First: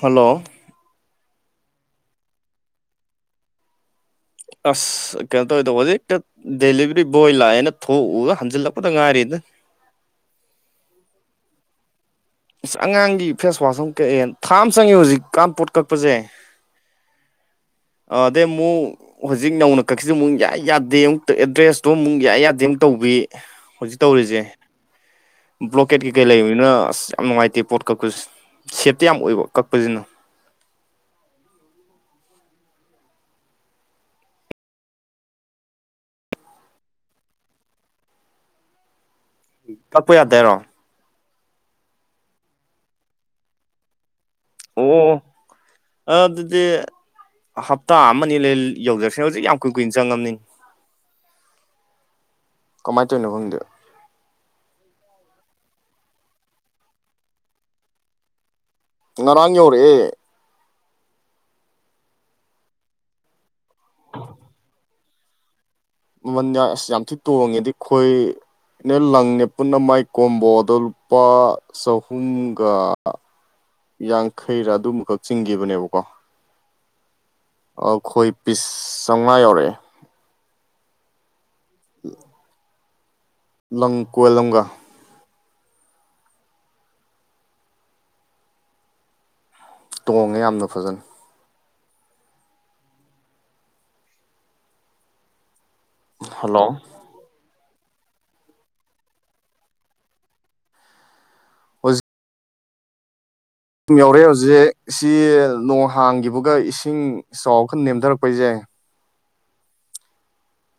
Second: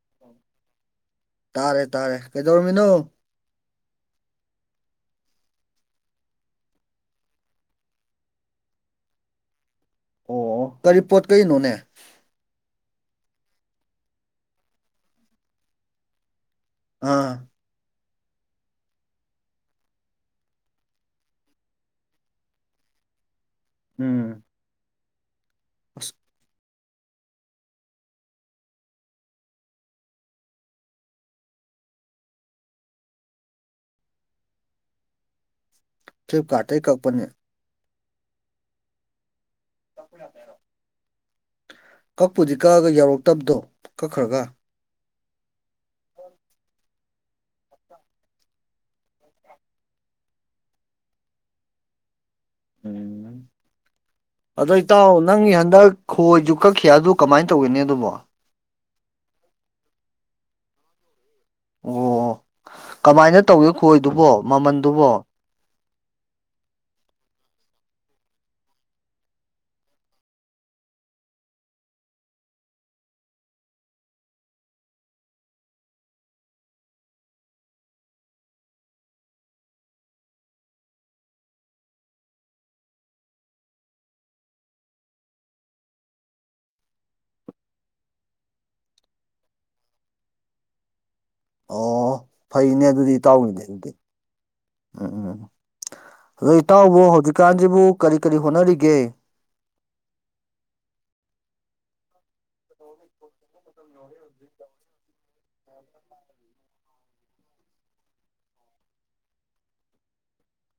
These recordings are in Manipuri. ꯍꯜꯂꯣ ꯇꯥꯔꯦ ꯇꯥꯔꯦ ꯀꯩꯗꯧꯔꯝꯃꯤꯅꯣ ꯑꯁ ꯀꯩꯅ ꯇꯣ ꯍꯧꯖꯤ ꯗꯦꯂꯤꯚꯔꯤ ꯕꯣꯏ ꯂꯥꯛꯑꯦꯅ ꯊꯣꯛꯎ ꯍꯟꯖꯤꯜꯂꯛꯄꯗ ꯉꯥꯏꯔꯤꯗ ꯑꯣ ꯀꯔꯤ ꯄꯣꯠ ꯀꯅꯣꯅꯦ ꯑꯁ ꯑꯉꯥꯡꯒꯤ ꯐꯦꯁꯋꯥꯁ ꯑꯃ ꯀꯛꯑꯦ ꯊꯥ ꯑꯃ ꯆꯪꯉꯦ ꯍꯧꯖꯤꯛꯀꯥꯟ ꯄꯣꯠ ꯀꯛꯄꯖꯦ ꯑꯥ ꯑ ꯑꯗꯩꯩꯃꯨ ꯍꯧꯖꯤꯛ ꯅꯧꯅ ꯀꯛꯁꯤ ꯑꯃꯨꯛ ꯌꯥꯏ ꯌꯥꯗꯦ ꯑꯃꯨꯛꯇ ꯑꯦꯗ꯭ꯔꯦꯁꯇꯣ ꯑꯃꯨꯛ ꯌꯥꯏ ꯌꯥꯗꯦ ꯑꯃꯨꯛ ꯇꯧꯕꯤ ꯍꯧꯖꯤꯛ ꯎꯝ ꯇꯧꯔꯤꯖꯦ ꯕ꯭ꯂꯣꯀꯦꯠ ꯑꯁ ꯀꯩꯀꯩ ꯂꯩꯕꯅꯤꯅ ꯑꯁ ꯌꯥꯝ ꯅꯨꯡꯉꯥꯏꯇꯦ ꯄꯣꯠ ꯀꯛꯄꯁꯦ ꯁꯦꯞꯇꯤ ꯌꯥꯝ ꯑꯣꯏꯕ ꯀꯛꯄꯖꯤꯅ ꯐ꯭ꯂꯤꯞꯀꯥꯔꯗꯇꯩꯒꯤ ꯀꯛꯄꯅꯦ ꯎ ꯇꯛꯄ ꯌꯥꯗꯦꯔꯣ ꯀꯛꯄꯨꯗꯤ ꯀꯛꯑꯒ ꯌꯥꯎꯔꯛꯇꯕꯗꯣ ꯀꯛꯈ꯭ꯔꯒ ꯑꯣ ꯑ ꯑꯗꯨꯗꯤ ꯍꯞꯇꯥ ꯑꯃ ꯑ ꯂꯩ ꯌꯧꯖꯔꯁꯦ ꯍꯧꯖꯤꯛ ꯌꯥꯝ ꯀꯨꯏ ꯀꯨꯏꯅ ꯆꯪꯉꯝꯅꯤ ꯀꯃꯥꯏ ꯇꯣꯏꯅꯣ ꯎꯝ ꯈꯪꯗꯦꯣ ꯑꯗꯣ ꯏꯇꯥꯎ ꯅꯪꯒꯤ ꯍꯟꯗꯛ ꯈꯣꯏꯖꯨ ꯀꯛꯈꯤ ꯑꯗꯨ ꯀꯃꯥꯏ ꯇꯧꯒꯦꯅꯦ ꯑꯗꯨꯕꯣ ꯉꯔꯥꯟ ꯌꯧꯔꯛꯑꯦ ꯑꯣ ꯀꯃꯥꯏꯅ ꯇꯧꯒꯦ ꯈꯣꯏꯗꯨꯕꯣ ꯃꯃꯜꯗꯨꯕꯣ ꯃꯃꯜꯒ ꯑꯁ ꯌꯥꯝ ꯊꯤ ꯇꯣꯡꯉꯦ ꯗꯨꯏꯈꯣꯏ ꯅꯦ ꯂꯪꯅꯦ ꯄꯨꯟꯅ ꯃꯥꯏ ꯀꯣꯝꯕꯣꯗ ꯂꯨꯄꯥ ꯆꯍꯨꯝꯒ ꯌꯥꯡꯈꯩꯔꯥ ꯑꯗꯨꯃꯈꯛ ꯆꯤꯡꯈꯤꯕꯅꯦꯕꯀꯣ ꯑꯩꯈꯣꯏ ꯄꯤꯁ ꯆꯥꯝꯉꯥ ꯌꯥꯎꯔꯛꯑꯦ ꯎꯝ ꯂꯪ ꯀꯣꯏꯜ ꯑꯃꯒꯥ ꯇꯣꯡꯉꯦ ꯌꯥꯝꯅ ꯐꯖꯅ ꯑꯣ ꯐꯩꯅꯦ ꯑꯗꯨꯗꯤ ꯏꯇꯥꯎꯒꯤꯗꯤ ꯑꯗꯨꯗꯤ ꯎꯝ ꯎꯝ ꯑꯗꯣ ꯍꯜꯂꯣ ꯏꯇꯥꯎꯕꯨ ꯍꯧꯖꯤꯛꯀꯥꯟꯖꯤꯕꯨ ꯀꯔꯤ ꯀꯔꯤ ꯍꯣꯠꯅꯔꯤꯒꯦ ꯣ [inaudible] ꯗꯨꯨꯝ ꯌꯧꯔꯛꯑꯦ ꯍꯧꯖꯤꯛ ꯁꯤ ꯅꯣꯡ ꯍꯥꯡꯒꯤꯕꯒ ꯏꯁꯤꯡ ꯆꯥꯎ ꯈ ꯅꯦꯝꯗꯔꯛꯄꯩꯖ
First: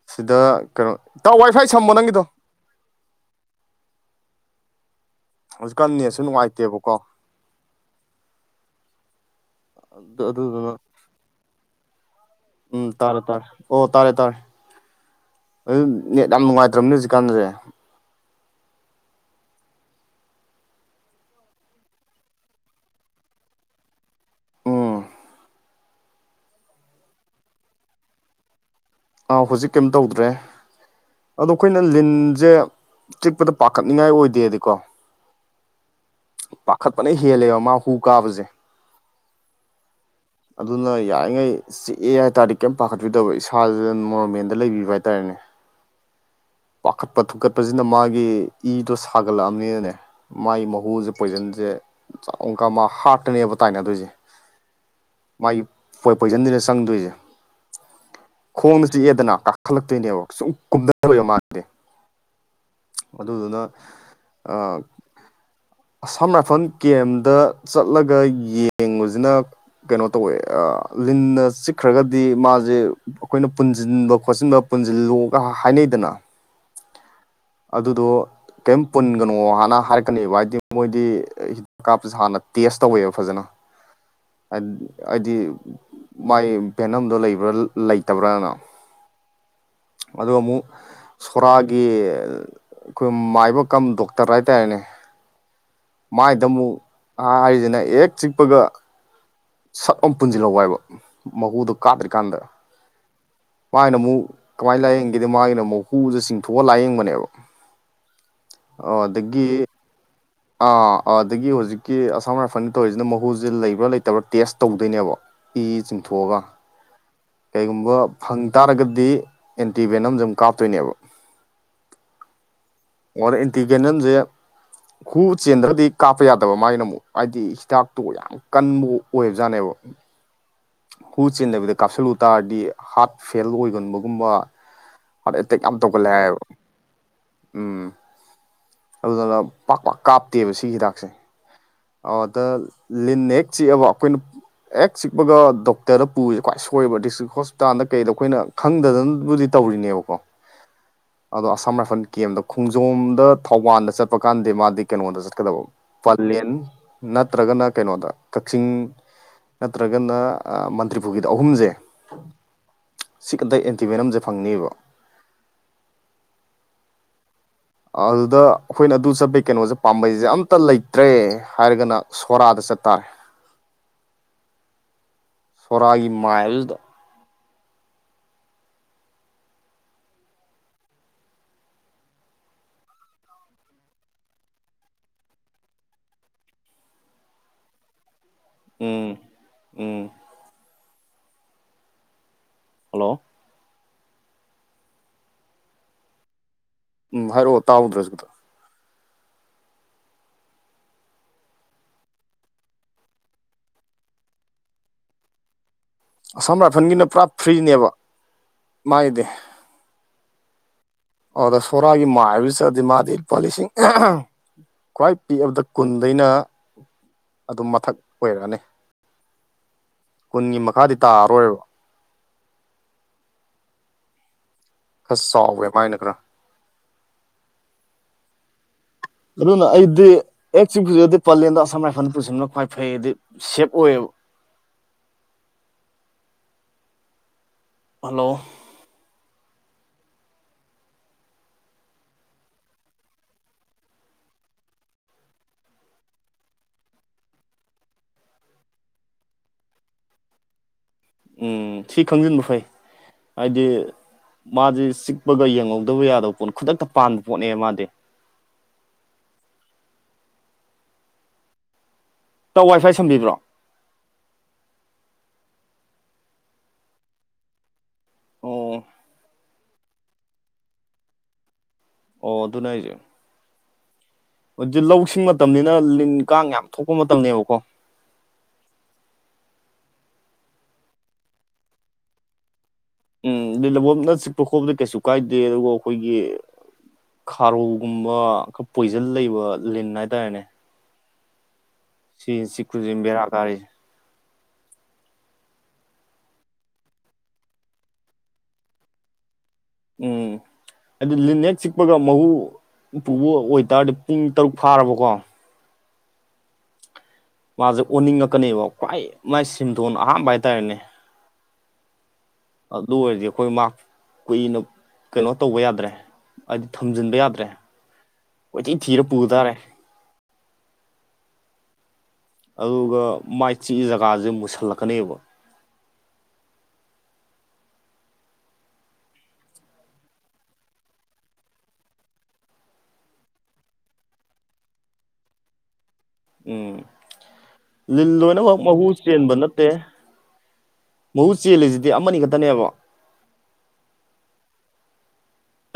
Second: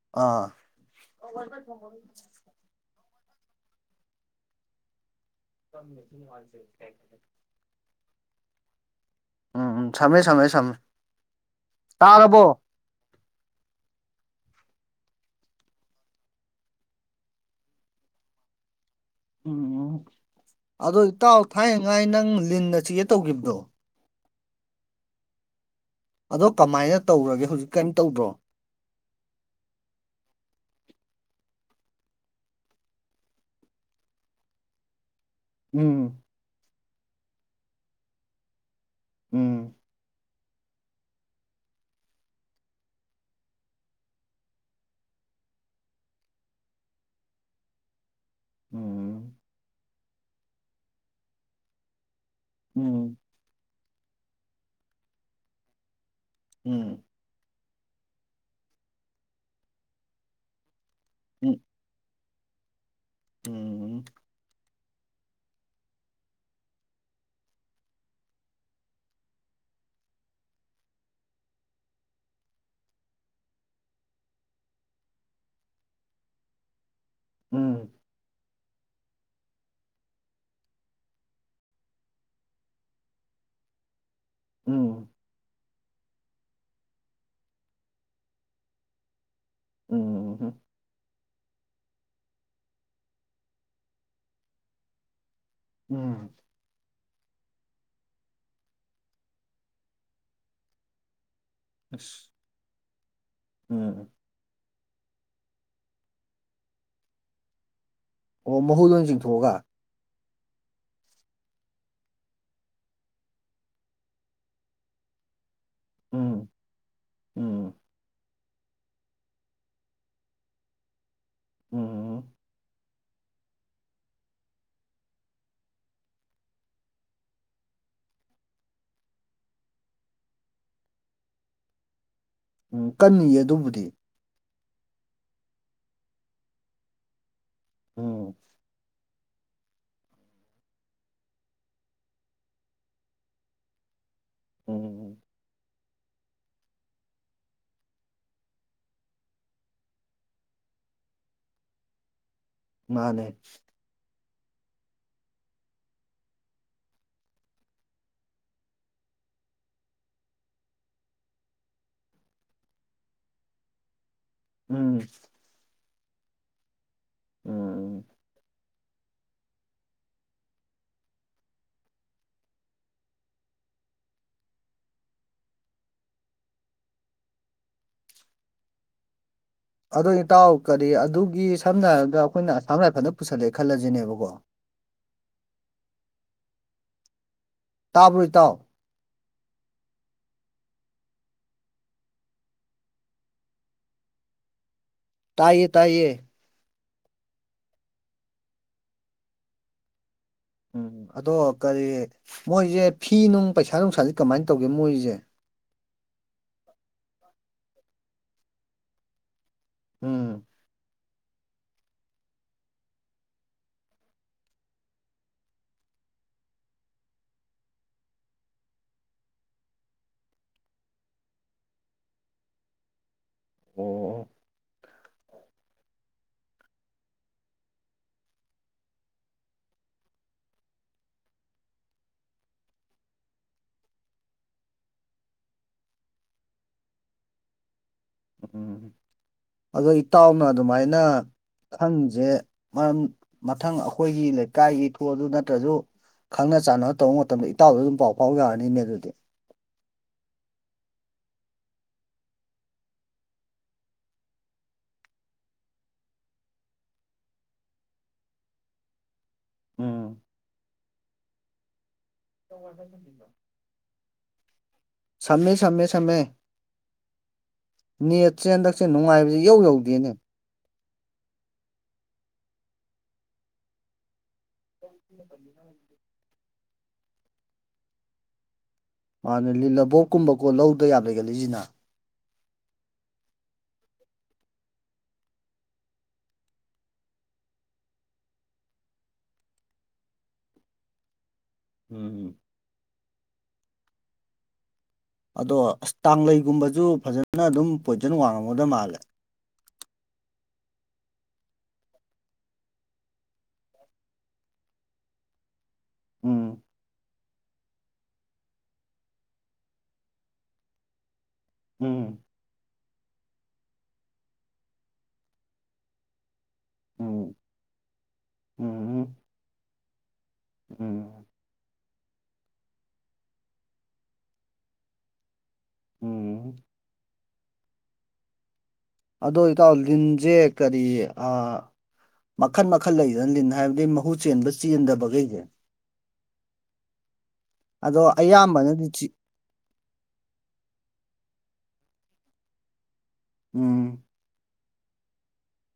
ꯁꯤꯗ ꯑꯥ ꯀꯩꯅꯣ ꯏꯇꯥꯎ ꯋꯥꯏ ꯐꯥꯏ ꯁꯝꯃꯣ ꯅꯪꯒꯤꯗꯣ ꯍꯧꯖꯤꯛꯀꯥꯟ ꯅꯦꯠꯁꯨ ꯅꯨꯡꯉꯥꯏꯇꯦꯕꯀꯣ ꯎꯝ ꯎꯝ ꯁꯝꯃꯦ ꯑꯗꯨ ꯁꯝꯃꯦ ꯑꯗꯨꯗꯨꯅ ꯁꯝꯃꯦ ꯇꯥꯔꯕꯣ ꯎꯝ ꯇꯥꯔꯦ ꯇꯥꯔꯦ ꯑꯣ ꯇꯥꯔꯦ ꯇꯥꯔꯦ ꯑꯗꯨ ꯅꯦꯠ ꯌꯥꯝ ꯅꯨꯡꯉꯥꯏꯇ꯭ꯔꯕꯅꯦ ꯍꯧꯖꯤꯛꯀꯥꯟꯖꯦ ꯎꯝ ꯑꯗꯣ ꯏꯇꯥꯎ ꯊꯥꯏꯅꯉꯥꯏ ꯅꯪ ꯂꯤꯟꯅ ꯆꯤꯛ ꯑꯦ ꯇꯧꯒꯤꯕꯗꯣ ꯎꯝ ꯑꯗꯣ ꯀꯃꯥꯏꯅ ꯇꯧꯔꯒꯦ ꯍꯧꯖꯤꯛ ꯀꯩꯝ ꯇꯧꯗ꯭ꯔꯣ ꯑꯥ ꯍꯧꯖꯤꯛ ꯀꯩꯝ ꯇꯧꯗ꯭ꯔꯦ ꯑꯗꯣ ꯑꯩꯈꯣꯏꯅ ꯂꯤꯟꯖꯦ ꯆꯤꯛꯄꯗ ꯄꯥꯈꯠꯅꯤꯉꯥꯏ ꯑꯣꯏꯗꯦꯗꯤꯀꯣ ꯎꯝ ꯄꯥꯈꯠꯄꯅ ꯍꯦꯜꯂꯦꯕ ꯃꯥ ꯍꯨ ꯀꯥꯕꯖꯦ ꯎꯝ ꯑꯗꯨꯅ ꯌꯥꯔꯤꯉꯩ ꯆꯤꯛꯑꯦ ꯍꯥꯏꯇꯥꯥꯔꯗꯤ ꯀꯔꯤꯝ ꯄꯥꯈꯠꯄꯤꯗꯕ ꯏꯁꯥꯖꯦ ꯅꯣꯔꯃꯦꯜꯗ ꯂꯩꯕꯤꯕ ꯍꯥꯏꯇꯥꯔꯦꯅꯦ ꯄꯥꯈꯠꯄ ꯊꯨꯞꯀꯠꯄꯁꯤꯅ ꯃꯥꯒꯤ ꯏꯗꯣ ꯎꯝ ꯐꯥꯒꯠꯂꯛꯑꯕꯅꯤꯅꯅꯦ ꯃꯥꯏ ꯃꯍꯨꯖꯦ ꯄꯣꯏꯖꯟꯖꯦ ꯆꯥꯎ ꯀꯃꯥ ꯎꯝ ꯍꯥꯠꯇꯅꯦꯕ ꯇꯥꯏꯅ ꯗꯣꯏꯖꯦ ꯃꯥꯒꯤ ꯄꯣꯏ ꯄꯣꯏꯖꯟꯖꯤꯗ ꯎꯝ ꯆꯪꯗꯣꯏꯖꯦ ꯈꯣꯡꯗ ꯆꯤꯛꯑꯦꯗꯅ ꯀꯥꯈꯠꯂꯛꯇꯣꯏꯅꯦꯕ ꯁꯨꯝ ꯀꯨꯝꯗꯔꯣꯏꯕ ꯃꯥ ꯎꯝ ꯑꯗꯨꯗꯨꯅ ꯎꯝ ꯑ ꯑꯁꯥꯝ ꯔꯥꯏꯐꯜ ꯀꯦꯝꯗ ꯆꯠꯂꯒ ꯌꯦꯡꯕꯖꯤꯅ ꯀꯩꯅꯣ ꯇꯧꯋꯦ ꯑ ꯂꯤꯟꯅ ꯆꯤꯛꯈ꯭ꯔꯒꯗꯤ ꯃꯥꯖꯦ ꯑꯈꯣꯏꯅ ꯄꯨꯟꯖꯤꯟꯕ ꯈꯣꯠꯆꯤꯟꯕ - ꯄꯨꯟꯖꯤꯜꯂꯨꯒ ꯍꯥꯏꯅꯩꯗꯅ ꯎꯝ ꯑꯗꯨꯗꯣ ꯀꯩꯝ ꯄꯨꯟꯒꯅꯣ ꯍꯥꯟꯅ ꯍꯥꯏꯔꯛꯀꯅꯤꯕ ꯍꯥꯏꯗꯤ ꯃꯣꯏꯗꯤ ꯀꯥꯞꯄꯁꯦ ꯍꯥꯟꯅ ꯇꯦꯁ ꯇꯧꯋꯦꯕ ꯐꯖꯅ ꯍꯥꯏꯗꯤ ꯃꯥꯏ ꯄꯚꯦꯅꯝꯗꯣ ꯂꯩꯕ꯭ꯔꯥ ꯂꯩꯇꯕ꯭ꯔꯅ ꯑ ꯎꯝ ꯎꯝ ꯑꯃꯨꯛ ꯁꯣꯔꯥꯒꯤ ꯑꯩꯈꯣꯏ ꯃꯥꯏꯕ ꯀꯝ ꯗꯣꯛꯇꯔ ꯍꯥꯏꯇꯥꯔꯦꯅꯦ ꯎꯝ ꯃꯥꯏꯗ ꯑꯃꯨꯛ ꯍꯥꯏꯔꯤꯁꯤꯅ ꯍꯦꯛ ꯆꯤꯛꯄꯒ ꯁꯛ ꯑꯃ ꯄꯨꯟꯁꯤꯜꯍ ꯍꯥꯏꯕ ꯃꯀꯨꯗꯣ ꯑꯁ ꯀꯥꯗ꯭ꯔꯤꯀꯥꯟꯗ ꯃꯥꯥꯏꯅ ꯎꯝ ꯑꯃꯨꯛ ꯀꯃꯥꯏꯅ ꯂꯥꯏꯌꯦꯡꯒꯦꯗ ꯃꯥꯒꯤꯅ ꯑꯃꯨꯛ ꯍꯨꯖꯦ ꯆꯤꯡꯊꯣꯛꯑꯒ ꯂꯥꯏꯌꯦꯡꯕꯅꯦꯕ ꯑꯣ ꯃꯍꯨ ꯂꯣꯏ ꯆꯤꯡꯊꯣꯛꯑꯒ ꯑꯗꯒꯤ ꯑꯥ ꯑꯗꯒꯤ ꯍꯧꯖꯤꯛꯀꯤ ꯑꯁꯥꯝ ꯔꯥꯏꯐꯜꯅ ꯇꯧꯔꯤꯖꯤꯅ ꯃꯍꯨꯖꯦ ꯂꯩꯕ꯭ꯔꯥ ꯂꯩꯇꯕ꯭ꯔꯥ ꯇꯦꯁ ꯇꯧꯗꯣꯏꯅꯦꯕ ꯏ ꯆꯤꯡꯊꯣꯛꯑꯒ ꯎꯝ ꯎꯝ ꯀꯩꯒꯨꯝꯕ ꯐꯪ ꯇꯥꯔꯒꯗꯤ ꯑꯦꯟꯇꯤꯚꯦꯟ ꯑꯃꯖꯨ ꯃꯨꯛ ꯀꯥꯞꯇꯣꯏꯅꯦꯕ ꯎꯝ ꯑꯣꯔ ꯑꯦꯟꯇꯤꯒꯦꯅꯜꯁꯦ ꯍꯨ ꯆꯦꯟꯗ꯭ꯔꯒꯗꯤ ꯀꯥꯞꯄ ꯌꯥꯗꯕ ꯃꯥꯒꯤꯅ ꯑꯃꯨꯛ ꯍꯥꯏꯗꯤ ꯍꯤꯗꯥꯛꯇꯨ ꯌꯥꯝ ꯀꯟꯕꯨ ꯑꯣꯏꯕꯖꯥꯠꯅꯦꯕ ꯍꯨ ꯆꯦꯟꯗꯕꯤꯗ ꯀꯥꯞꯁꯤꯜꯂꯨ ꯇꯥꯔꯗꯤ ꯎꯝ ꯍꯥꯔꯠ ꯀꯟꯅꯤꯌꯦ ꯐꯦꯜ ꯑꯗꯨꯕꯨꯗꯤ ꯑꯣꯏꯒꯟꯕ ꯒꯨꯝꯕ ꯍꯥꯔꯠ ꯑꯦꯇꯦꯛ ꯌꯥꯝ ꯇꯧꯒꯂꯦ ꯍꯥꯏꯌꯦꯕ ꯎꯝ ꯑꯣꯝ ꯑꯗꯨꯗꯨꯅ ꯄꯥꯛ ꯄꯥꯛ ꯀꯥꯞꯇꯦꯕ ꯁꯤꯒꯤ ꯍꯤꯗꯥꯛꯁꯦ ꯑꯗ ꯂꯤꯟꯅ ꯍꯦꯛ ꯆꯤꯛꯑꯕ ꯑꯩꯈꯣꯏꯅ ꯍꯦꯛ ꯎꯝ ꯆꯤꯛꯄꯒ ꯗꯣꯛ ꯗꯔꯗ ꯄꯨꯔꯤꯁꯦ ꯈ꯭ꯋꯥꯏ ꯁꯣꯏꯕ ꯗꯤꯁꯇ꯭ꯔꯤꯛ ꯍꯣꯁꯄꯤꯇꯥꯜꯗ ꯀꯩꯗ ꯑꯩꯈꯣꯏꯅ ꯈꯪꯗꯅꯕꯨꯗꯤ ꯇꯧꯔꯤꯅꯦꯕꯀꯣ ꯑꯗꯣ ꯑꯁꯥꯝ ꯔꯥꯏꯐꯜ ꯀ ꯑꯦꯝꯗ ꯃꯥꯅꯦ ꯈꯣꯡꯖꯣꯝꯗ ꯋꯥꯟꯗ ꯆꯠꯄ ꯀꯥꯟꯗꯦ ꯃꯥꯗꯤ ꯀꯩꯅꯣꯗ ꯆꯠꯀꯗꯕ ꯄꯂꯦꯟ ꯅꯠꯇ꯭ꯔꯒꯅ ꯀꯩꯅꯣꯗ ꯀꯛꯆꯤꯡ ꯅꯠꯇ꯭ꯔꯒꯅ ꯃꯟꯇ꯭ꯔꯤꯄꯨꯒꯤꯗ ꯑꯍꯨꯝꯁꯦ ꯁꯤ ꯑꯗ ꯑꯦꯟꯇꯤꯃꯅꯝꯁꯦ ꯐꯪꯅꯦꯕ ꯎꯝ ꯎꯝ ꯑꯗꯨꯗ ꯑꯩꯈꯣꯏꯅ ꯑꯗꯨ ꯆꯠꯄꯩ ꯀꯩꯅꯣꯁꯦ ꯄꯥꯝꯕꯩꯁꯦ ꯑꯝꯇ ꯂꯩꯇ꯭ꯔꯦ ꯍꯥꯏꯔꯒꯅ ꯁꯣꯔꯥꯗ ꯆꯠꯇꯥꯔꯦ ꯁꯣꯔꯥꯒꯤ ꯃꯥꯏꯜꯗ ꯑꯗꯨ ꯏꯇꯥꯎ ꯀꯔꯤ ꯑꯗꯨꯒꯤ ꯁꯝꯅ ꯍꯥꯏꯔꯕꯗ ꯑꯩꯈꯣꯏꯅ ꯑꯁꯥꯝ ꯔꯥꯏꯐꯗ ꯄꯨꯁꯜꯂꯦ ꯈꯜꯂꯁꯤꯅꯦꯕꯀꯣ ꯇꯥꯕ꯭ꯔꯣꯏ ꯇꯥꯎꯑꯣ ꯎꯝ ꯎꯝ ꯍꯜꯂꯣ ꯇꯥꯏꯌꯦ ꯇꯥꯏꯌꯦ ꯎꯝ ꯍꯥꯏꯔꯛꯑꯣ ꯇꯥꯎꯎꯗ꯭ꯔꯁꯨꯗꯣ ꯎꯝ ꯑꯗꯣ ꯀꯔꯤ ꯃꯣꯏꯁꯦ ꯐꯤ ꯅꯨꯡ ꯄꯩꯁꯥ ꯅꯨꯡꯁꯥꯥꯁ ꯀꯃꯥꯏꯅ ꯇꯧꯒꯦ ꯃꯣꯏꯁꯦ ꯑꯁꯥꯝ ꯔꯥꯏꯐꯜꯒꯤꯅ ꯄꯨꯔꯥ ꯐ꯭ꯔꯤꯅꯦꯕ ꯃꯥꯒꯤꯗꯤ ꯎꯝ ꯑꯗ ꯁꯣꯔꯥꯒꯤ ꯃꯥꯥꯏ ꯍꯥꯏꯕꯗꯨ ꯆꯠꯗꯤ ꯃꯥꯗꯤ ꯂꯨꯄꯥ ꯂꯤꯁꯤꯡ ꯈ꯭ꯋꯥꯏ ꯄꯤꯛꯑꯕꯗ ꯀꯨꯟꯗꯩꯅ ꯑꯗꯨꯝ ꯃꯊꯛ ꯑꯣꯏꯔꯛꯑꯅꯤ ꯀꯨꯟꯒꯤ ꯃꯈꯥꯗꯤ ꯇꯥꯔꯔꯣꯏꯕ ꯑꯣ ꯈꯔ ꯆꯥꯎꯋꯦ ꯃꯥꯏꯅ ꯈꯔ ꯑꯗꯨꯅ ꯑꯩꯗꯤ ꯑꯦꯛ ꯆꯄꯁꯤꯗꯗꯤ ꯄꯂꯦꯟꯗ ꯑꯁꯥꯝ ꯔꯥꯏꯐꯜꯗ ꯄꯨꯁꯤꯟꯕꯅ ꯈ꯭ꯋꯥꯏ ꯐꯩꯗꯤ ꯁꯦꯞ ꯑꯣꯏꯌꯦꯕ ꯍꯜꯂꯣ ꯎꯝ ꯑꯗꯣ ꯏꯇꯥꯎꯅ ꯑꯗꯨꯃꯥꯏꯅ ꯈꯪꯁꯦ ꯃꯔꯝ ꯃꯊꯪ ꯑꯩꯈꯣꯏꯒꯤ ꯂꯩꯀꯥꯏꯒꯤ ꯊꯣꯛꯑ ꯑꯗꯨ ꯅꯠꯇ꯭ꯔꯁꯨ ꯈꯪꯅ ꯆꯥꯟꯅ ꯇꯧꯕ ꯃꯇꯝꯗ ꯏꯇꯥꯎꯗ ꯑꯗꯨꯝ ꯄꯥꯎ ꯐꯥꯎ ꯌꯥꯔꯅꯤꯅꯦ ꯑꯗꯨꯗꯤ ꯎꯝ ꯁꯤ ꯈꯪꯖꯤꯟꯕ ꯐꯩ ꯍꯥꯏꯗꯤ ꯃꯥꯗꯤ ꯆꯤꯛꯄꯒ ꯌꯦꯡꯍꯧꯗꯕ ꯌꯥꯗꯕ ꯄꯣꯠ ꯈꯨꯗꯛꯇ ꯄꯥꯟꯕ ꯄꯣꯠꯅꯦ ꯃꯥꯗꯤ ꯎꯝ ꯇ ꯋꯥꯏ ꯐꯥꯏ ꯁꯝꯕꯤꯕ꯭ꯔꯣ ꯁꯝꯃꯦ ꯁꯝꯃꯦ ꯁꯝꯃꯦ ꯅꯦꯠ ꯑꯣ ꯆꯦꯟꯗꯛꯁꯦ ꯅꯨꯡꯉꯥꯏꯕꯁꯤ ꯌꯧ ꯌꯧꯗꯦꯅꯦ ꯑꯣ ꯑꯗꯨ ꯑꯩꯁꯦ ꯍꯧ ꯂꯧ ꯁꯤꯡ ꯃꯇꯝꯅꯤꯅ ꯂꯤꯟ ꯀꯥꯡ ꯌꯥꯝ ꯊꯣꯛꯄ ꯃꯇꯝꯅꯦꯕꯀꯣ ꯃꯥꯅ ꯂꯤꯜꯂꯕꯣꯛꯀꯨꯝꯕꯀꯣ ꯂꯧꯗ ꯌꯥꯝ ꯂꯩꯒꯠꯂꯤꯏꯁꯤꯅ ꯎꯝ ꯂꯤꯜꯂꯕꯣꯞꯅ ꯆꯤꯛꯄ ꯈꯣꯕꯗ ꯀꯩꯁꯨ ꯀꯥꯏꯗꯦ ꯑꯗꯨꯒ ꯑꯩꯈꯣꯏꯒꯤ ꯈꯥꯔꯣꯒꯨꯝꯕ ꯈꯔ ꯄꯣꯏꯖꯟ ꯂꯩꯕ ꯂꯤꯟ ꯍꯥꯏꯇꯥꯔꯦꯅꯦ ꯎꯝ ꯁꯤꯁꯤꯈꯁꯤ ꯕꯔꯥ ꯀꯥꯔꯤ ꯑꯗꯣ ꯑꯁ ꯇꯥꯡꯂꯩꯒꯨꯝꯕꯁꯨ ꯐꯖꯅ ꯑꯗꯨꯝ ꯄꯣꯏꯁꯟ ꯋꯥꯡꯉꯝꯒꯗꯕ ꯃꯥꯜꯂꯦ ꯎꯝ ꯍꯥꯏꯗꯤ ꯂꯤꯟꯅꯦꯛ ꯆꯤꯛꯄꯒ ꯃꯍꯨ ꯄꯨꯕ ꯑꯣꯏꯇꯥꯔꯗꯤ ꯄꯨꯡ ꯇꯔꯨꯛ ꯐꯥꯔꯕꯀꯣ ꯎꯝ ꯃꯥꯁꯦ ꯑꯣꯟꯅꯤꯡꯉꯛꯀꯅꯦꯕ ꯈ꯭ꯋꯥꯏ ꯃꯥꯏ ꯁꯤꯝꯗꯣꯟ ꯑꯍꯝꯕ ꯍꯥꯏꯇꯥꯔꯦꯅꯦ ꯎꯝ ꯑꯗꯨ ꯑꯣꯏꯔꯗꯤ ꯑꯩꯈꯣꯏ ꯃꯥ ꯀꯨꯏꯅ ꯀꯩꯅꯣ ꯇꯧꯕ ꯌꯥꯗ꯭ꯔꯦ ꯍꯥꯏꯗꯤ ꯊꯝꯖꯤꯟꯕ ꯎꯝ ꯌꯥꯗ꯭ꯔꯦ ꯀꯣꯏꯊꯤ ꯊꯤꯔ ꯎꯝ ꯄꯨꯕ ꯇꯥꯔꯦ ꯎꯝ ꯑꯗꯨꯒ ꯃꯥꯏ ꯆꯤꯛꯏ ꯖꯒꯥꯁꯦ ꯃꯨꯁꯜꯂꯛꯀꯅꯦꯕ ꯎꯝ ꯑꯗꯣ ꯏꯇꯥꯎ ꯂꯤꯟꯁꯦ ꯀꯔꯤ ꯃꯈꯟ ꯃꯈꯜ ꯂꯩꯗꯅ ꯂꯤꯟ ꯍꯥꯏꯕꯗꯤ ꯃꯍꯨ ꯆꯦꯟꯕ ꯆꯦꯟꯗꯕꯈꯩꯁꯦ ꯎꯝ ꯑꯗꯣ ꯂꯤꯜ ꯂꯣꯏꯅꯃꯛ ꯃꯍꯨ ꯑꯌꯥꯝꯕꯅꯗꯤ ꯆꯤ ꯆꯦꯟꯕ ꯅꯠꯇꯦ ꯃꯍꯨ ꯆꯦꯜꯂꯤꯁꯤꯗꯤ ꯑꯃꯅꯤ ꯈꯛꯇꯅꯦꯕ ꯎꯝ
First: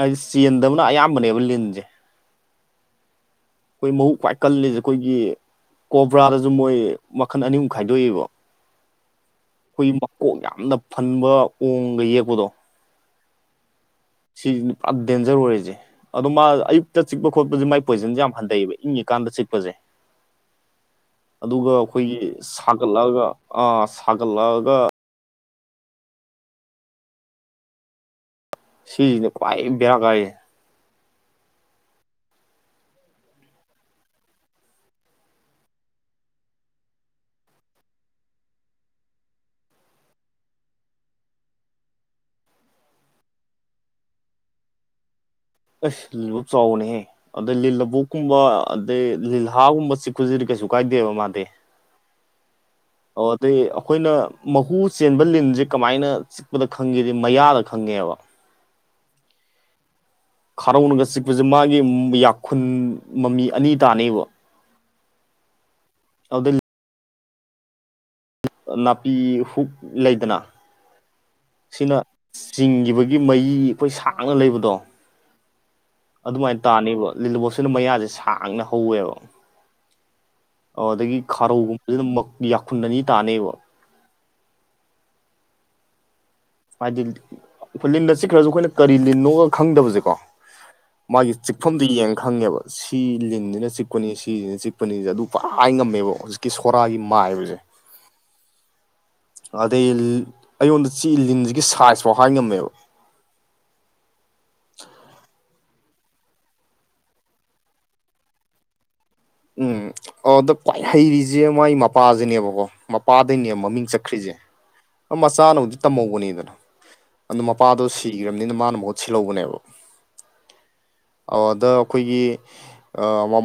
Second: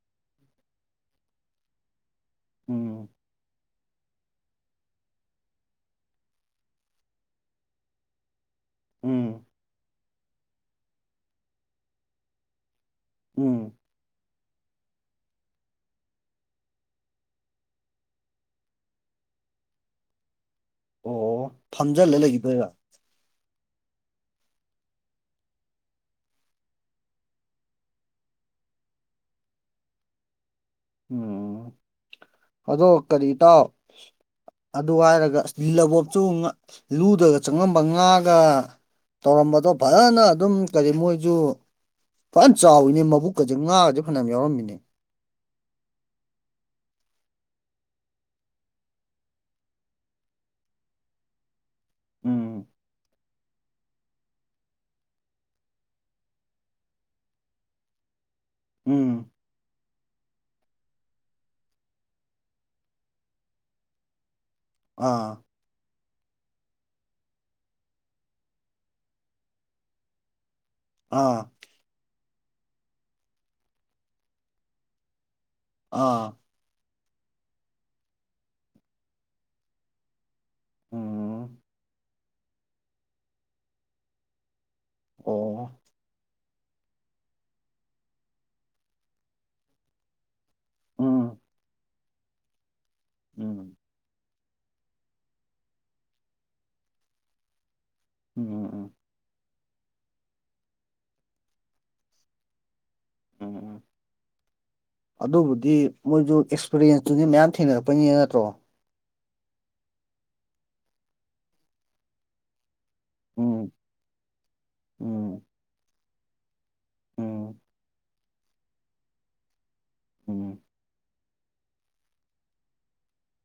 ꯑꯩꯗꯤ ꯆꯦꯟꯗꯕꯅ ꯑꯌꯥꯝꯕꯅꯦꯕ ꯂꯤꯟꯁꯦ ꯎꯝ ꯑꯩꯈꯣꯏ ꯃꯍꯛ ꯄ꯭ꯏ ꯀꯜꯂꯤꯁꯦ ꯑꯩꯈꯣꯏꯒꯤ ꯀꯣꯕ꯭ꯔꯥꯗꯁꯨ ꯃꯣꯏ ꯃꯈꯟ ꯑꯅꯤꯃꯨꯛ ꯈꯥꯏꯗꯣꯛꯏꯕ ꯎꯝ ꯃꯀꯣꯡ ꯌꯥꯝꯅ ꯐꯟꯕ ꯑꯣꯡꯒ ꯌꯦꯛꯄꯗꯣ ꯎꯝ ꯁꯤꯁꯤ ꯄꯨꯔꯥ ꯗꯦꯟꯖꯔ ꯑꯣꯏꯔꯤꯁꯦ ꯑꯗꯣ ꯃꯥ ꯑꯌꯨꯛꯇ ꯆꯤꯛꯄ ꯈꯣꯠꯄꯁꯦ ꯃꯒꯤ ꯄꯣꯏꯖꯟꯁꯦ ꯌꯥꯝ ꯍꯟꯊꯩꯑꯕ ꯏꯪꯉꯤꯀꯥꯟꯗ ꯆꯤꯛꯄꯁꯦ ꯑꯣ ꯑꯗꯨꯒ ꯐꯝꯖꯤꯜꯂ ꯑꯩꯈꯣꯏꯒꯤ ꯂꯩꯈꯤꯗꯣꯏꯔꯥ ꯁꯥꯒꯠꯂꯛꯑꯒ ꯑꯥ ꯁꯥꯒꯠꯂꯛꯑꯒ ꯁꯤꯁꯤꯅ ꯈ꯭ꯋꯥꯏ ꯕꯦꯔꯥ ꯀꯥꯏ ꯎꯝ ꯑꯗꯣ ꯀꯔꯤ ꯇꯥꯎ ꯑꯗꯨ ꯍꯥꯏꯔꯒꯜ ꯂꯕꯣꯞꯁꯨ ꯂꯨꯗꯒ ꯆꯪꯉꯝꯕ ꯉꯥꯒ ꯇꯧꯔꯝꯕꯗꯣ ꯐꯖꯅ ꯑꯗꯨꯝ ꯀꯔꯤ ꯃꯣꯏꯁꯨ ꯐꯅ ꯆꯥꯎꯋꯅꯦ ꯃꯕꯨꯛꯀꯁꯦ ꯉꯥꯒꯗꯤ ꯐꯅꯌꯥꯝ ꯌꯥꯎꯔꯝꯃꯤꯅꯦ ꯑꯁ ꯂꯨꯞ ꯆꯥꯎꯅꯦꯍꯦ ꯑꯗꯩ ꯂꯤꯜ ꯂꯕꯨꯣꯛꯛꯀꯨꯝꯕ ꯑꯗꯩ ꯂꯤꯜꯍꯥꯒꯨꯝꯕ ꯆꯤꯛꯄꯁꯤꯗꯤ ꯀꯩꯁꯨ ꯀꯥꯏꯗꯦꯕ ꯃꯥꯗꯤ ꯎꯝ ꯑꯣ ꯑꯗꯩ ꯑꯩꯈꯣꯏꯅ ꯃꯍꯨ ꯆꯦꯟꯕ ꯂꯤꯟꯁꯦ ꯀꯃꯥꯏꯅ ꯆꯤꯛꯄꯗ ꯈꯪꯈꯤꯦꯗꯤ ꯃꯌꯥꯗ ꯈꯪꯉꯦꯕ ꯎꯝ [unintelligible] ꯈꯥꯔꯧꯅꯒ ꯆꯤꯛꯄꯁꯦ ꯃꯥꯒꯤ ꯌꯥꯈꯨꯟ ꯃꯃꯤ ꯑꯅꯤ ꯇꯥꯅꯕ ꯑꯥ ꯑꯗꯨ ꯅꯥꯄꯤ ꯍꯨꯛ ꯂꯩꯗꯅ ꯑꯥ ꯁꯤꯅ ꯆꯤꯡꯈꯤꯕꯒꯤ ꯃꯤ ꯑꯩꯈꯣꯏ ꯁꯥꯡꯅ ꯂꯩꯕꯗꯣ ꯑꯥ ꯑꯗꯨꯃꯥꯏꯅ ꯇꯥꯅꯤꯕ ꯂꯤꯂꯕꯣꯠꯁꯤꯅ ꯃꯌꯥꯁꯦ ꯁꯥꯡꯅ ꯍꯧꯋꯦꯕ ꯑꯣ ꯑꯗꯒꯤ ꯎꯝ ꯈꯥꯔꯧꯒꯨꯝꯕꯁꯤꯅ ꯌꯥꯈꯨꯟ ꯑꯅꯤ ꯇꯥꯅꯩꯕ ꯑꯣ ꯍꯥꯏꯗꯤ ꯑꯩꯈꯣꯏ ꯂꯤꯟꯗ ꯆꯤꯛꯈ꯭ꯔꯁꯨ ꯑꯩꯈꯣꯏꯅ ꯀꯔꯤ ꯂꯤꯟꯅꯣꯒ ꯈꯪꯗꯕꯁꯦꯀꯣ ꯃꯥꯒꯤ ꯎꯝ ꯆꯤꯛꯐꯝꯗꯨ ꯌꯦꯡ ꯈꯪꯉꯦꯕ ꯁꯤ ꯂꯤꯡꯅꯤꯅ ꯎꯝ ꯎꯝ ꯆꯤꯛꯄꯅꯤ ꯁꯤꯁꯤꯅ ꯆꯤꯛꯄꯅꯤꯁꯦ ꯑꯗꯨ ꯄꯨꯔꯥ ꯉꯝꯃꯦꯕ ꯍꯧꯖꯤꯛꯀꯤ ꯁꯣꯔꯥꯒꯤ ꯃꯥꯏꯕꯁꯦ ꯎꯝ ꯎ ꯎꯝ ꯑꯗꯩ ꯑꯩꯉꯣꯟꯗ ꯆ ꯂꯤꯟꯁꯤꯒꯤ ꯁꯥꯏꯖꯐꯥꯎ ꯍꯥꯏ ꯉꯝꯃꯦꯕ ꯎꯝ [unintelligible] [inaudible] ꯑꯗꯨꯕꯨꯗꯤ ꯃꯣꯏꯁꯨ ꯑꯦꯛꯁꯄꯔꯤꯟꯁꯇꯨꯗꯤ ꯃꯌꯥꯝ ꯊꯦꯡꯅꯔꯛꯄꯅꯤ ꯅꯠꯇ꯭ꯔꯣ ꯎꯝ ꯑꯗ ꯄ꯭ꯋꯥꯏ ꯍꯩꯔꯤꯁꯦ ꯃꯥꯏ ꯃꯄꯥꯁꯤꯅꯦꯕꯀꯣ ꯃꯄꯥꯗꯩꯅꯦ ꯎꯝ ꯃꯃꯤꯡ ꯆꯠꯈ꯭ꯔꯤꯁꯦ ꯎꯝ ꯃꯆꯥꯅꯕꯨꯗꯤ ꯇꯝꯍꯧꯕꯅꯦꯗꯅ ꯑꯗꯨ ꯎꯝ ꯃꯄꯥꯗꯣ ꯁꯤꯈ꯭ꯔꯕꯅꯤꯅ ꯃꯥꯅ ꯃꯍꯨꯠ ꯁꯤꯜꯍꯧꯕꯅꯦꯕ ꯎꯝ [inaudible] [unintelligible] ꯑꯗ ꯑꯩꯈꯣꯏꯒꯤ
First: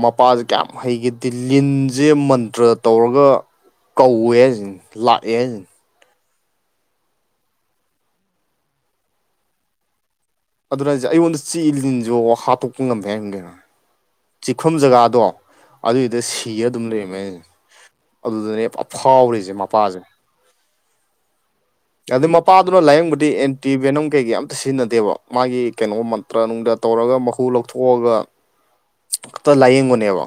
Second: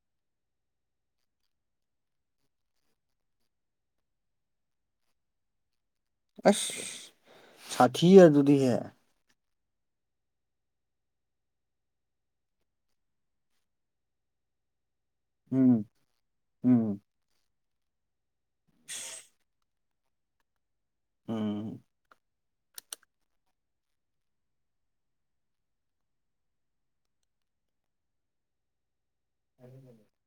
ꯃꯄꯥ ꯀꯌꯥꯝ ꯍꯩꯒꯦꯗꯤ ꯂꯤꯟꯁꯦ ꯃꯟꯇ꯭ꯔ ꯇꯧꯔꯒ ꯀꯧꯋꯦ ꯍꯥꯏꯁꯤꯅꯤ ꯂꯥꯛꯑꯦ ꯍꯥꯏꯖꯤꯅꯤ ꯑꯁ ꯁꯥꯇꯤ ꯑꯗꯨꯗꯤ ꯍꯦ ꯑꯗꯨꯅꯁꯦ ꯑꯩꯉꯣꯟꯗ ꯆꯤ ꯏ ꯂꯤꯟꯁꯨ ꯍꯥꯠꯇꯣꯛꯄ ꯉꯝꯃꯦ ꯍꯥꯏꯔꯝꯗꯩꯅꯣ ꯆꯤꯛꯐꯝ ꯖꯒꯥꯗꯣ ꯎꯝ ꯑꯗꯨꯏꯗ ꯁꯤꯔ ꯑꯗꯨꯝ ꯎꯝ ꯂꯩꯔꯝꯃꯦ ꯑꯗꯨꯗꯅꯦ ꯑꯐꯥꯎꯔꯤꯁꯦ ꯃꯄꯥꯁꯦ ꯎꯝ ꯑꯗꯨ ꯅꯨꯄꯥꯗꯨꯅ ꯂꯥꯏꯌꯦꯡꯕꯗꯤ ꯑꯦꯟꯇꯤ ꯕꯦꯅꯝ ꯀꯩꯀꯩ ꯑꯝꯇ ꯁꯤꯖꯤꯟꯅꯗꯦꯕ ꯃꯥꯒꯤ ꯀꯩꯅꯣ ꯃꯟꯇ꯭ꯔ ꯅꯨꯡꯗ ꯇꯧꯔꯒ ꯃꯍꯨ ꯂꯧꯊꯣꯛꯑꯒ ꯈꯛꯇ ꯂꯥꯏꯌꯦꯡꯕꯅꯦꯕ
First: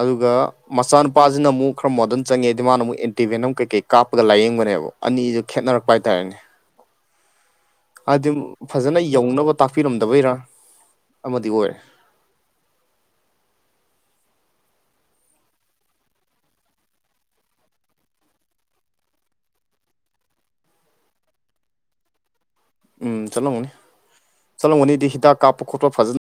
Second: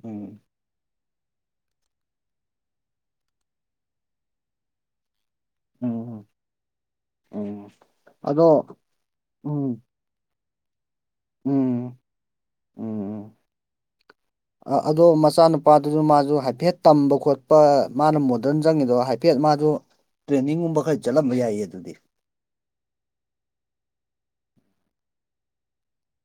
ꯑꯗꯨꯒ ꯎꯝ ꯃꯆꯥꯅꯨꯄꯥꯁꯤꯅ ꯑꯃꯨꯛ ꯈꯔ ꯃꯣꯗꯔꯟ ꯆꯪꯉꯦ ꯍꯥꯏꯗꯤ ꯃꯥꯅꯨꯛ ꯑꯦꯟꯇꯤꯚꯦꯅꯝ ꯀꯩꯀꯩ ꯀꯥꯞꯄꯒ ꯂꯥꯏꯌꯦꯡꯕꯅꯦꯕ ꯑꯅꯤꯁꯨ ꯈꯦꯠꯅꯔꯛꯄ ꯎꯝ ꯍꯥꯏꯇꯥꯔꯦꯅꯦ ꯎꯝ ꯑꯗꯨ ꯑꯗꯣ ꯐꯖꯅ ꯌꯧꯅꯕ ꯇꯥꯛꯄꯤꯔꯝꯗꯕꯩꯔꯥ ꯑꯃꯗꯤ ꯑꯣꯏꯔꯦ ꯎꯝ ꯎꯝ ꯎꯝ [unintelligible] [inaudible] [unintelligible] [inaudible] ꯑꯗꯣ ꯃꯆꯥꯅꯨꯄꯥꯗꯨꯁꯨ ꯃꯥꯁꯨ ꯍꯥꯏꯐꯦꯠ ꯇꯝꯕ ꯈꯣꯠꯄ ꯃꯥꯅ ꯃꯣꯗꯔꯟ ꯆꯪꯉꯤꯗꯣ ꯍꯥꯏ ꯍꯥꯏꯐꯦꯠ ꯃꯥꯗꯣ ꯇ꯭ꯔꯦꯟꯅꯤꯡꯒꯨꯝꯕ ꯈꯔ ꯆꯠꯂꯝꯕ ꯌꯥꯏꯌꯦ ꯑꯗꯨꯗꯤ ꯎꯝ ꯆꯠꯂꯝꯒꯅꯤ ꯆꯠꯂꯝꯒꯅꯤꯗꯤ ꯍꯤꯗꯥꯛ ꯀꯥꯞꯄ ꯈꯣꯠꯄ ꯐꯖꯅ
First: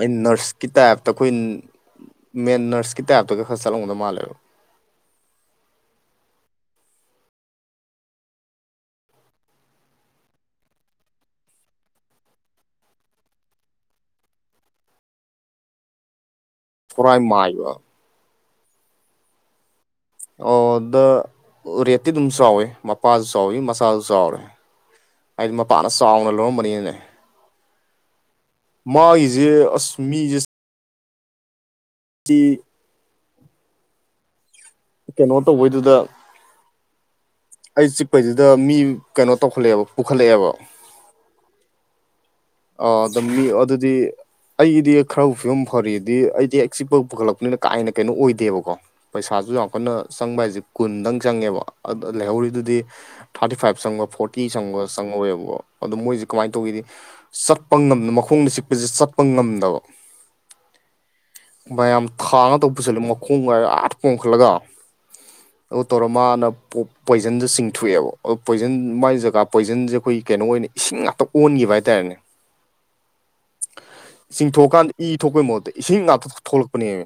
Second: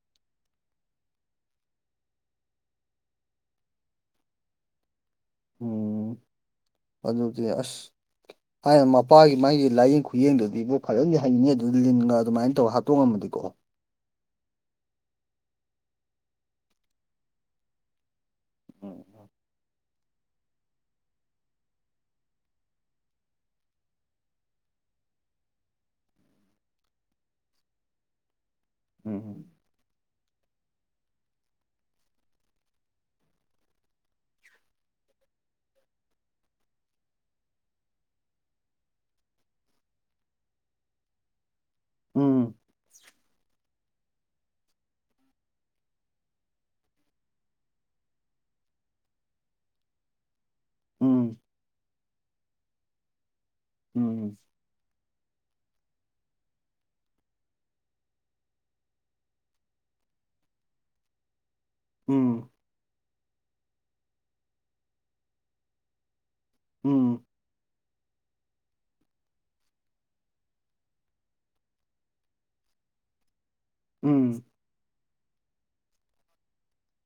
ꯑ ꯅꯔꯁꯀꯤ ꯇꯥꯏꯞꯇ ꯑꯩꯈꯣꯏ ꯃꯦꯟ ꯅꯔꯁꯀꯤ ꯇꯥꯏꯞꯇꯒ ꯈꯔ ꯆꯠꯂꯝꯒꯗꯧ ꯃꯥꯜꯂꯦꯕ ꯑꯥꯗꯨꯗꯤ ꯑꯁ ꯑ [unintelligible] [inaudible] ꯍꯥꯏꯅ ꯃꯄꯥꯒꯤ ꯃꯥꯒꯤ ꯂꯥꯏꯌꯦꯡ ꯈꯨꯌꯦꯡꯗꯨꯗꯤꯕꯨ ꯐꯖꯅꯗꯤ ꯍꯥꯏꯩꯅꯤꯡꯅꯤ ꯑꯗꯨ ꯂꯤꯟꯒ ꯑꯗꯨꯃꯅ ꯇꯧꯔꯒ ꯍꯥꯞꯠꯇꯣꯛꯉꯝꯃꯗꯤꯀꯣ ꯄꯨꯔꯥꯏ ꯃꯥꯏꯌ ꯎꯝ ꯎꯝ [inaudible] [unintelligible] ꯑꯣ ꯗ ꯔꯦꯠꯇꯤ ꯑꯗꯨꯝ ꯆꯥꯎꯋꯦ ꯃꯄꯥꯁꯨ ꯆꯥꯎꯋꯤ ꯃꯆꯥꯁꯨ ꯆꯥꯎꯋꯦ ꯑꯩꯗꯤ ꯃꯄꯥꯟꯅ ꯆꯥꯎꯅ ꯂꯧꯔꯝꯕꯅꯤꯅꯅꯦ ꯃꯥꯒꯤꯁꯦ ꯎꯝ ꯑꯁ ꯃꯤꯁ [unintelligible] [inaudible] ꯀꯩꯅꯣ ꯇꯧꯕꯩꯗꯨꯗ ꯑꯩ ꯆꯤꯛꯄꯩꯁꯤꯗ ꯃꯤ ꯀꯩꯅꯣ ꯇꯧꯈꯠꯂꯛꯑꯦꯕ ꯄꯨꯈꯠꯂꯛꯑꯦꯕ ꯎꯝ ꯑ ꯑꯗꯨꯝ ꯃꯤ ꯑꯗꯨꯗꯤ ꯑꯩꯒꯤꯗꯤ ꯈꯔꯕꯨ ꯐꯤꯕꯝ ꯐꯥꯔꯤꯗꯤ ꯑꯩꯗꯤ ꯑ ꯆꯤꯛꯄ ꯄꯨꯈꯠꯂꯛꯄꯅꯤꯅ ꯀꯥꯏꯅ ꯀꯩꯅꯣ ꯑꯣꯏꯗꯦꯕꯀꯣ ꯄꯩꯁꯥꯁꯨ ꯌꯥꯝ ꯀꯟꯅ ꯆꯪꯕ ꯍꯥꯏꯁꯦ ꯀꯨꯟꯗꯪ ꯎꯝ ꯆꯪꯉꯦꯕ ꯂꯩꯍꯧꯔꯤꯗꯨꯗꯤ ꯊꯥꯔꯇꯤ ꯐꯥꯏꯚ ꯆꯪꯕ ꯎꯝ ꯐꯣꯔꯇꯤ ꯆꯪꯕ ꯆꯪꯉꯋꯦꯕꯀ ꯑꯗꯣ ꯃꯣꯏꯁꯦ ꯀꯃꯥꯏꯅ ꯇꯧꯒꯤꯗꯤ ꯆꯠꯄ ꯉꯝꯗ ꯃꯈꯣꯡꯗ ꯆꯤꯛꯄꯁꯦ ꯆꯠꯄ ꯉꯝꯗꯕ ꯌꯥꯝ ꯎꯝ ꯎꯝ ꯊꯥꯅ ꯇ ꯄꯨꯁꯜ ꯈꯣꯡ ꯉꯔ ꯑꯥꯠ ꯄꯣꯝꯈꯠꯂꯒ ꯑꯗꯨ ꯇꯧꯔ ꯃꯥꯅ ꯎꯝ ꯄꯣꯏꯖꯟꯗ ꯆꯤꯡꯊꯣꯛꯑꯦꯕ ꯄꯣꯏꯖꯟ ꯃꯥꯏ ꯖꯒꯥ ꯄꯣꯏꯖꯟꯁꯦ ꯑꯩꯈꯣꯏꯒꯤ ꯀꯩꯅꯣ ꯑꯣꯏꯅ ꯏꯁꯤꯡ ꯉꯥꯛꯇ ꯑꯣꯟꯈꯤꯕ ꯍꯥꯏꯇꯥꯔꯦꯅꯦ ꯎꯝ ꯆꯤꯡꯊꯣꯛꯑꯀꯥꯟꯗ ꯏ ꯊꯣꯛꯄꯩ ꯃꯍꯨꯠꯇ ꯏꯁꯤꯡ ꯉꯥꯛꯇꯣꯛ ꯊꯣꯛꯂꯛꯄꯅꯦꯕ